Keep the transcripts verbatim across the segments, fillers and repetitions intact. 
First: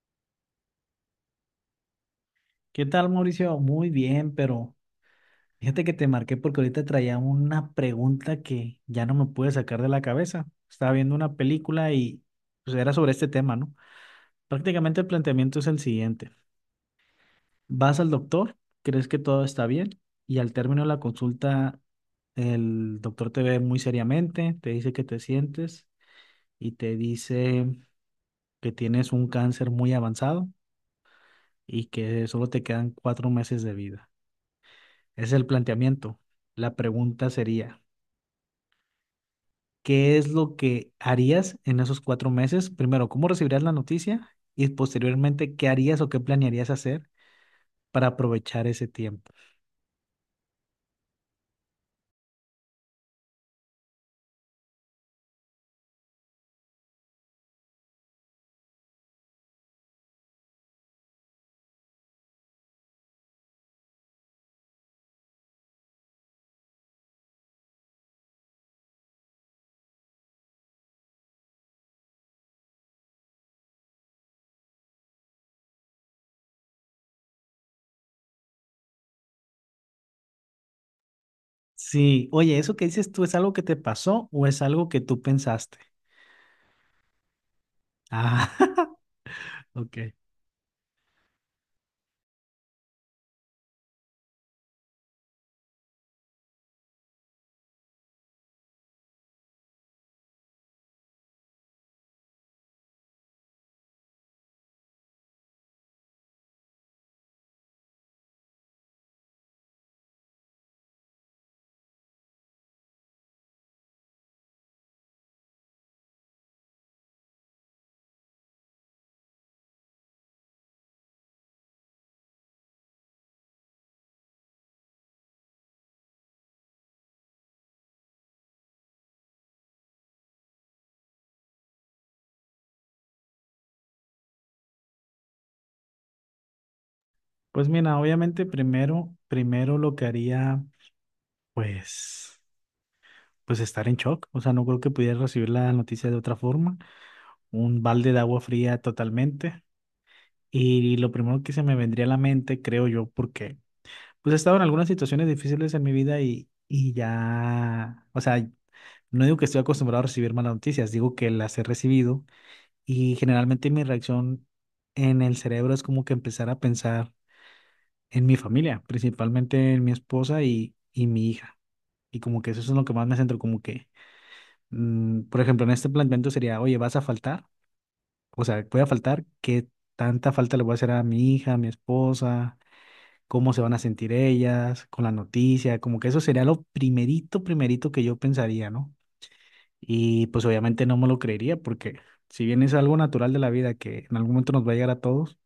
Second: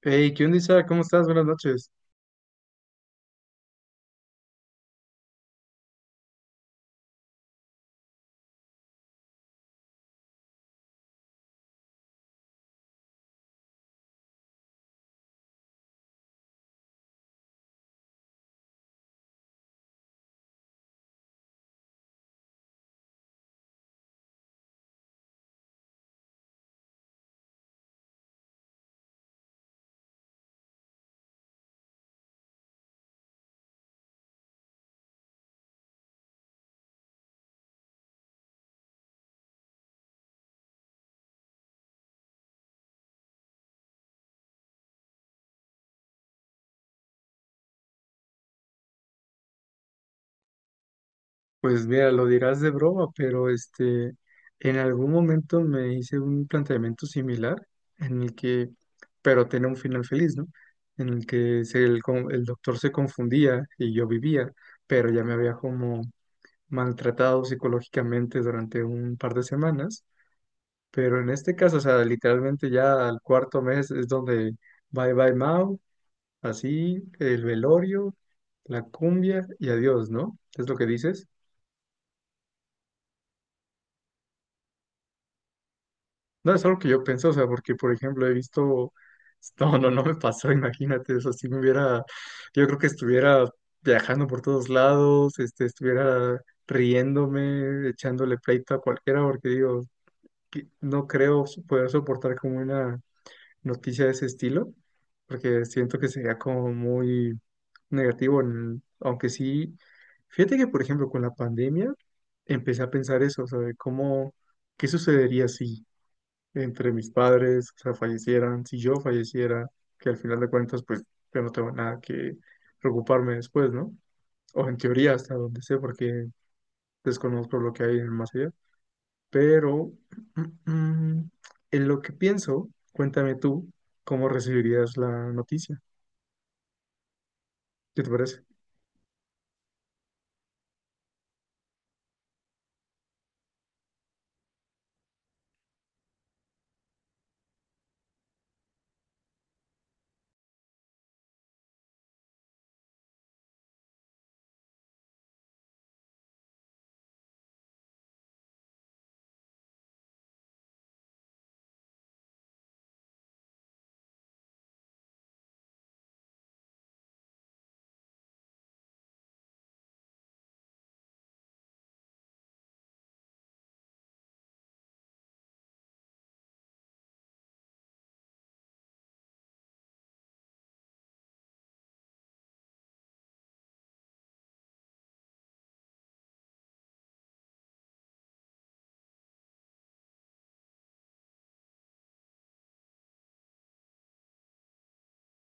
Hey, ¿qué onda, Isa? ¿Cómo estás? Buenas noches. ¿Qué tal, Mauricio? Muy bien, pero fíjate que te marqué porque ahorita traía una pregunta que ya no me pude sacar de la cabeza. Estaba viendo una película y pues era sobre este tema, ¿no? Prácticamente el planteamiento es el siguiente. Vas al doctor, crees que todo está bien y al término de la consulta el doctor te ve muy seriamente, te dice que te sientes y te dice que tienes un cáncer muy avanzado y que solo te quedan cuatro meses de vida. Es el planteamiento. La pregunta sería, ¿qué es lo que harías en esos cuatro meses? Primero, ¿cómo recibirías la noticia? Y posteriormente, ¿qué harías o qué planearías hacer para aprovechar ese tiempo? Pues mira, lo dirás de broma, pero este, en algún momento me hice un planteamiento similar en el que, pero tenía un final feliz, ¿no? En el que se- el, con- el doctor se confundía y yo vivía, pero ya me había como maltratado psicológicamente durante un par de semanas. Pero en este caso, o sea, literalmente ya al cuarto mes es donde bye bye Mao. Así, el velorio, la cumbia y adiós, ¿no? ¿Es lo que dices? Sí, oye, ¿eso que dices tú es algo que te pasó o es algo que tú pensaste? No, es algo que yo pienso, o sea, porque, por ejemplo, he Ah, visto... No, no, no ok. me pasó, imagínate, eso si me hubiera... Yo creo que estuviera viajando por todos lados, este, estuviera riéndome, echándole pleito a cualquiera, porque digo, que no creo poder soportar como una noticia de ese estilo, porque siento que sería como muy negativo, en- aunque sí, fíjate que por ejemplo con la pandemia empecé a pensar eso, o sea, de cómo, qué sucedería si entre mis padres, o sea, fallecieran, si yo falleciera, que al final de cuentas pues yo no tengo nada que preocuparme después, ¿no? O en teoría hasta donde sé, porque desconozco lo que hay en el más allá. Pero en lo que pienso, cuéntame tú cómo recibirías la noticia. Pues mira, ¿Qué te parece? obviamente primero, primero lo que haría, pues, pues estar en shock. O sea, no creo que pudiera recibir la noticia de otra forma. Un balde de agua fría totalmente. Y lo primero que se me vendría a la mente, creo yo, porque pues he estado en algunas situaciones difíciles en mi vida y, y ya, o sea, no digo que estoy acostumbrado a recibir malas noticias, digo que las he recibido y generalmente mi reacción en el cerebro es como que empezar a pensar en mi familia, principalmente en mi esposa y, y mi hija. Y como que eso es lo que más me centro, como que, mm, por ejemplo, en este planteamiento sería, oye, ¿vas a faltar? O sea, ¿voy a faltar? ¿Qué tanta falta le voy a hacer a mi hija, a mi esposa? ¿Cómo se van a sentir ellas con la noticia? Como que eso sería lo primerito, primerito que yo pensaría, ¿no? Y pues obviamente no me lo creería porque si bien es algo natural de la vida que en algún momento nos va a llegar a todos,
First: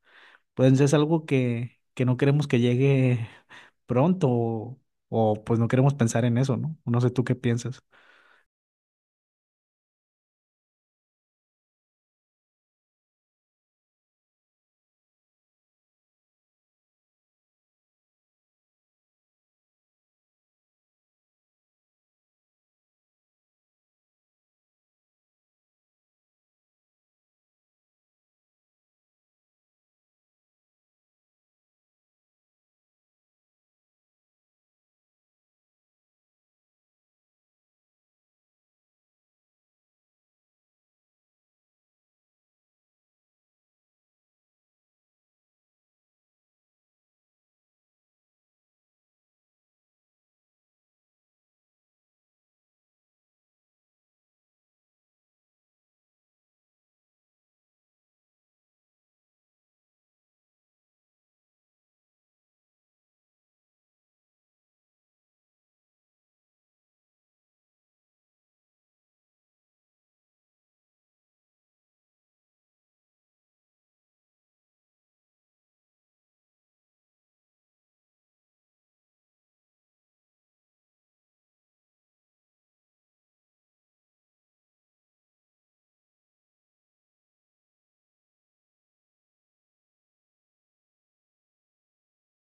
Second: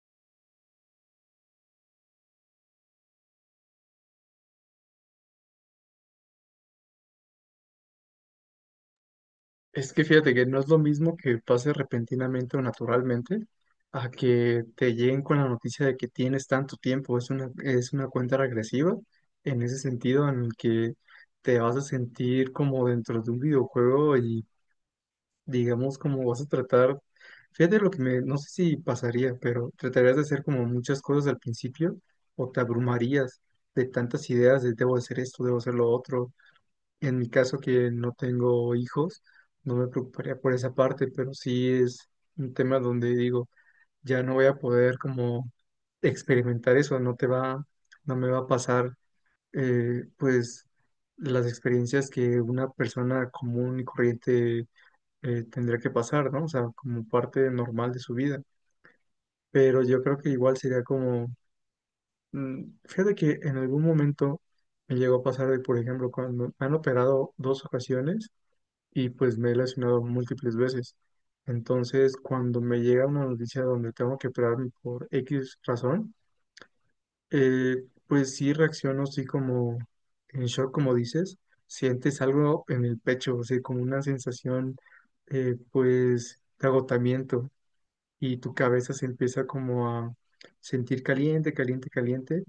pues es algo que, que no queremos que llegue pronto o, o, pues no queremos pensar en eso, ¿no? No sé tú qué piensas. Es que fíjate que no es lo mismo que pase repentinamente o naturalmente a que te lleguen con la noticia de que tienes tanto tiempo. Es una, es una cuenta regresiva en ese sentido en el que te vas a sentir como dentro de un videojuego y digamos, como vas a tratar, fíjate lo que me, no sé si pasaría, pero tratarías de hacer como muchas cosas al principio o te abrumarías de tantas ideas de debo hacer esto, debo hacer lo otro. En mi caso que no tengo hijos, no me preocuparía por esa parte, pero sí es un tema donde digo, ya no voy a poder como experimentar eso, no te va, no me va a pasar, eh, pues, las experiencias que una persona común y corriente eh, tendría que pasar, ¿no? O sea, como parte normal de su vida. Pero yo creo que igual sería como, mm, fíjate que en algún momento me llegó a pasar de, por ejemplo, cuando me han operado dos ocasiones y pues me he lesionado múltiples veces. Entonces, cuando me llega una noticia donde tengo que operarme por X razón, eh, pues sí reacciono así como en shock, como dices, sientes algo en el pecho, o sea, como una sensación eh, pues de agotamiento y tu cabeza se empieza como a sentir caliente, caliente, caliente,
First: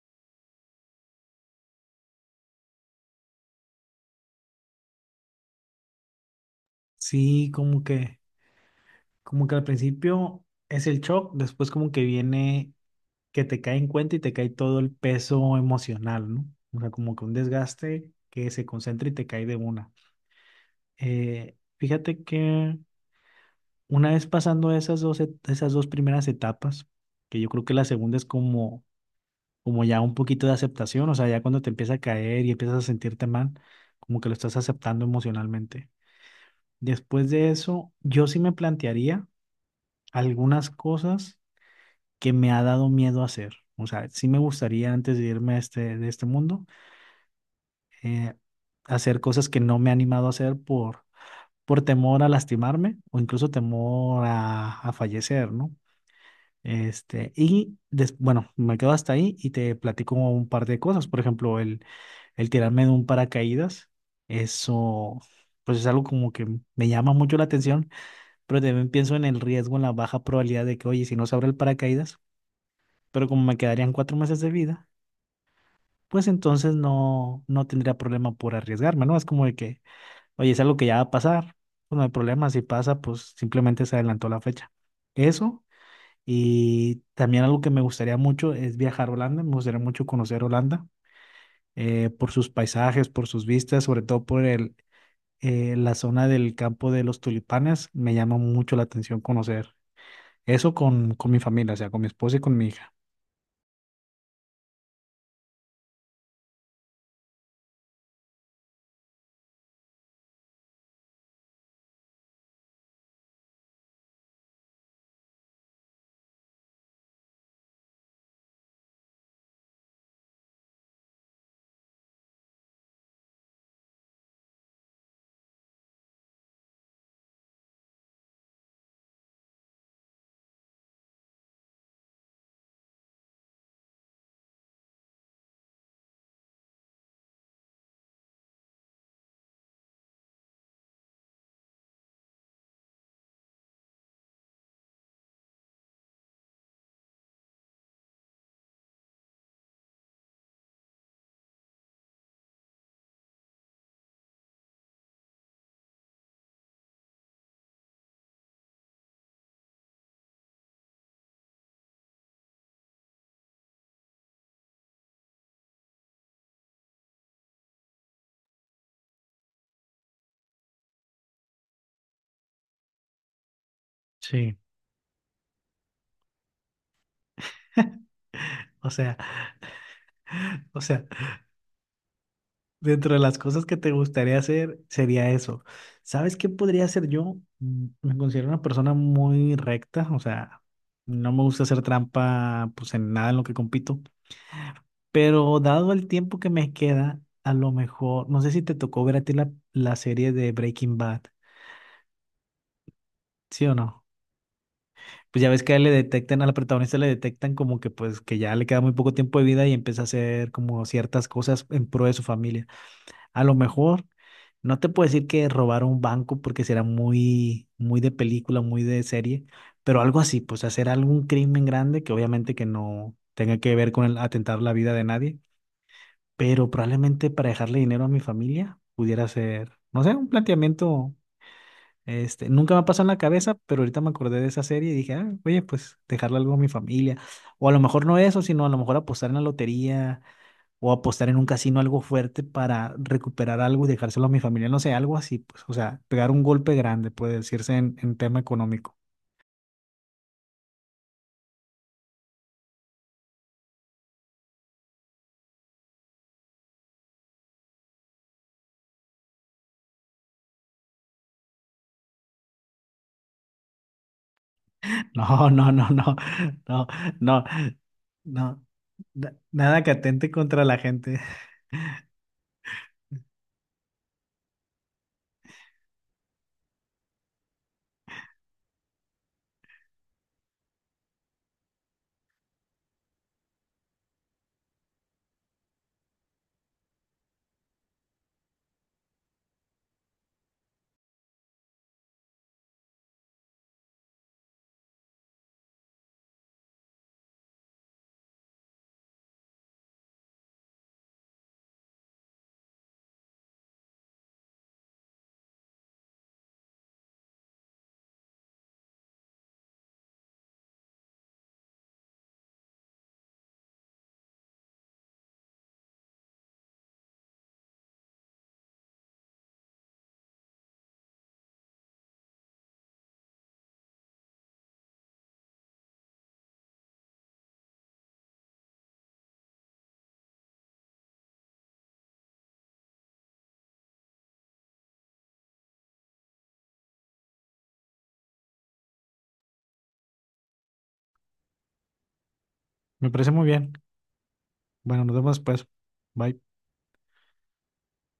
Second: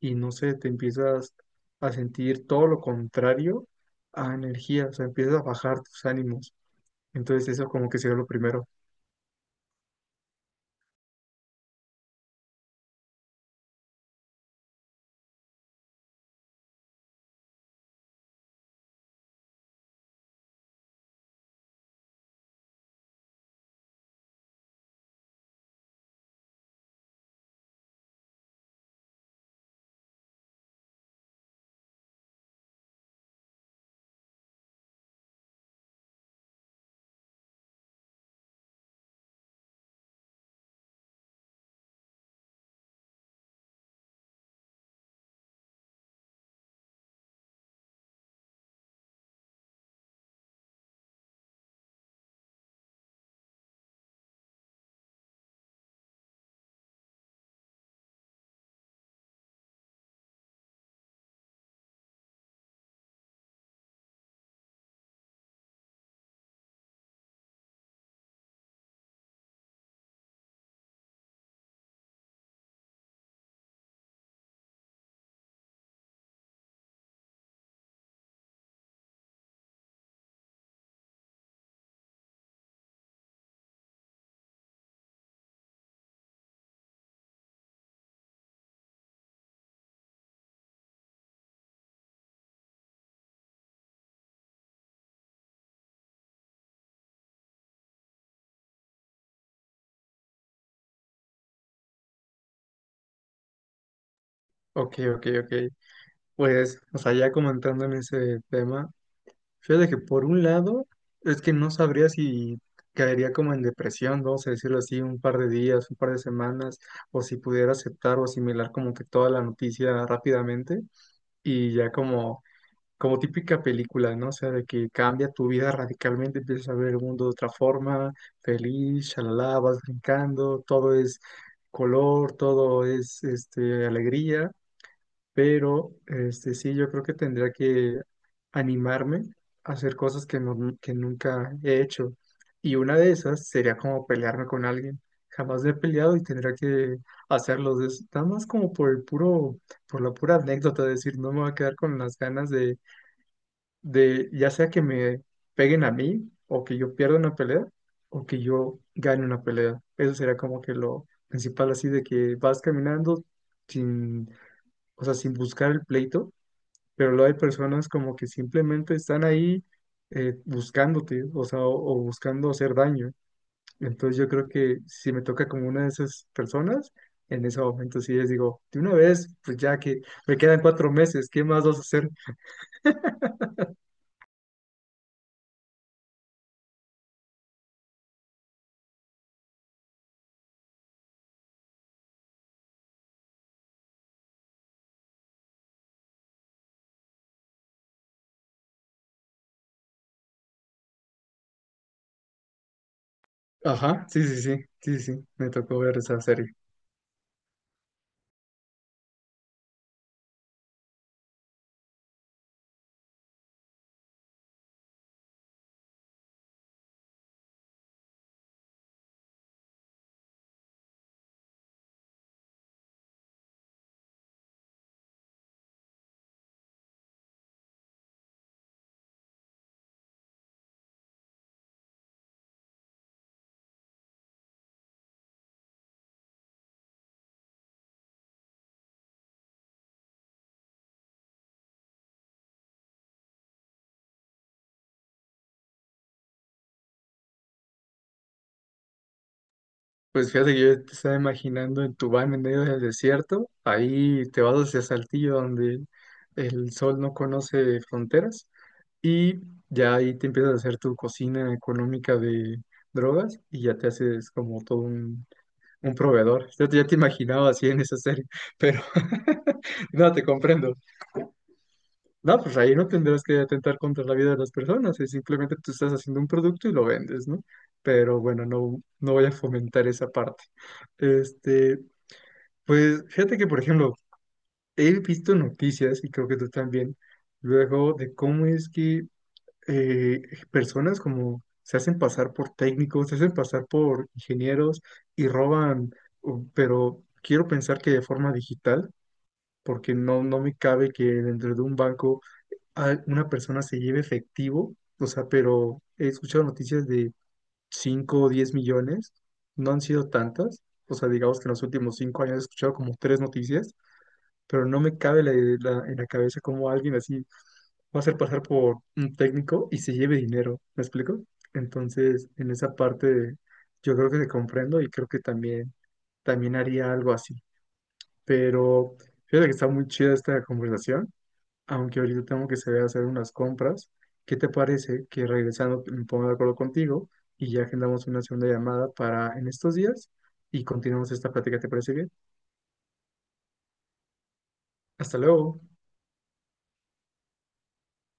y no sé, te empiezas a sentir todo lo contrario a energía, o sea, empiezas a bajar tus ánimos. Entonces Sí, eso como como que sería que, lo primero. como que al principio es el shock, después como que viene que te cae en cuenta y te cae todo el peso emocional, ¿no? O sea, como que un desgaste que se concentra y te cae de una. Eh, fíjate que una vez pasando esas dos, et- esas dos primeras etapas, que yo creo que la segunda es como, como ya un poquito de aceptación, o sea, ya cuando te empieza a caer y empiezas a sentirte mal, como que lo estás aceptando emocionalmente. Después de eso, yo sí me plantearía algunas cosas que me ha dado miedo hacer. O sea, sí me gustaría antes de irme a este, de este mundo, eh, hacer cosas que no me he animado a hacer por, por temor a lastimarme o incluso temor a, a fallecer, ¿no? Este, y des- bueno, me quedo hasta ahí y te platico un par de cosas. Por ejemplo, el, el tirarme de un paracaídas, eso pues es algo como que me llama mucho la atención, pero también pienso en el riesgo, en la baja probabilidad de que, oye, si no se abre el paracaídas, pero como me quedarían cuatro meses de vida, pues entonces no, no tendría problema por arriesgarme, ¿no? Es como de que oye, es algo que ya va a pasar, pues no hay problema, si pasa, pues simplemente se adelantó la fecha. Eso, y también algo que me gustaría mucho es viajar a Holanda, me gustaría mucho conocer Holanda, eh, por sus paisajes, por sus vistas, sobre todo por el, eh, la zona del campo de los tulipanes, me llama mucho la atención conocer eso con, con mi familia, o sea, con mi esposa y con mi hija. Ok, ok, ok. Pues, o sea, ya comentando en ese tema, fíjate que por un lado es que no sabría si caería como en depresión, vamos a decirlo así, un par de días, un par de semanas, o si pudiera aceptar o asimilar como que toda la noticia rápidamente. Y ya como, como típica película, ¿no? O sea, de que cambia tu vida radicalmente, empiezas a ver el mundo de otra forma, feliz, shalala, vas brincando, todo es color, todo es este, alegría, pero este, sí, yo creo que tendría que animarme a hacer cosas que, no- que nunca he hecho. Y una de esas sería como pelearme con alguien. Jamás me he peleado y tendría que hacerlo. Es nada más como por el puro, por la pura anécdota, de decir, no me voy a quedar con las ganas de, de, ya sea que me peguen a mí, o que yo pierda una pelea, o que yo gane una pelea. Eso sería como que lo principal, así de que vas caminando sin, o sea, sin buscar el pleito pero luego hay personas como que simplemente están ahí eh, buscándote, o sea, o, o buscando hacer daño. Entonces yo creo Sí, que si me toca como una de esas personas, en ese momento sí les digo, de o una sea, vez, pues ya que me quedan o cuatro sea, meses, ¿qué más vas a hacer? dentro de las cosas que te gustaría hacer sería eso. ¿Sabes qué podría hacer yo? Mm, me considero una persona muy recta, o sea, no me gusta hacer trampa pues en nada en lo que compito, pero dado el tiempo que me queda, a lo mejor, no sé si te tocó ver a ti la, la serie de Breaking Bad, ¿sí o no? Ajá, sí, sí, sí, sí, sí, Pues me ya ves que a tocó él le ver esa detectan, serie. a la protagonista le detectan como que pues que ya le queda muy poco tiempo de vida y empieza a hacer como ciertas cosas en pro de su familia. A lo mejor, no te puedo decir que robar un banco porque será muy, muy de película, muy de serie, pero algo así, pues hacer algún crimen grande que obviamente que no tenga que ver con el atentar la vida de nadie, pero probablemente para dejarle dinero a mi familia pudiera ser, no sé, un planteamiento, este, nunca me ha pasado en la cabeza, pero ahorita me acordé de esa serie y dije, ah, oye, pues dejarle algo a mi familia, o a lo mejor no eso, sino a lo mejor apostar en la lotería o apostar en un casino algo fuerte para recuperar algo y dejárselo a mi familia, no sé, algo así, pues, o sea, pegar un golpe grande, puede decirse en, en tema económico. Pues fíjate que yo te estaba imaginando en tu van en medio del desierto, ahí te vas hacia Saltillo donde el sol no conoce fronteras. Y ya ahí te empiezas a hacer tu cocina económica de drogas y ya te haces como todo un, No, no, no, un no, proveedor. Ya te, ya no, te no, imaginaba así en esa serie, no, pero na- nada que no, te atente contra comprendo. la gente. No, pues ahí no tendrás que atentar contra la vida de las personas, es simplemente tú estás haciendo un producto y lo vendes, ¿no? Pero bueno, no, no voy a fomentar esa parte. Este, pues fíjate que, por ejemplo, he visto noticias y creo que tú también, luego de cómo es que eh, personas como se hacen pasar por técnicos, se hacen pasar por ingenieros y roban, u- pero quiero pensar que de forma digital, porque no, no me cabe que dentro de un banco a- una persona se lleve efectivo, o sea, pero he escuchado noticias de cinco o diez millones, no han sido tantas, o sea, digamos que en los últimos cinco años he escuchado como tres noticias pero no me cabe la, la- en la cabeza cómo alguien así va a hacer pasar por un técnico y se lleve dinero, ¿me explico? Entonces, en esa parte yo creo que te comprendo y creo que también, también haría algo así. Pero fíjate que está muy chida esta conversación, aunque ahorita tengo que salir a hacer unas compras. ¿Qué te parece que regresando me ponga de acuerdo contigo y ya agendamos una segunda llamada para en estos días y continuamos esta plática? ¿Te parece bien? Me parece muy bien. Bueno, nos Hasta vemos luego. después. Bye.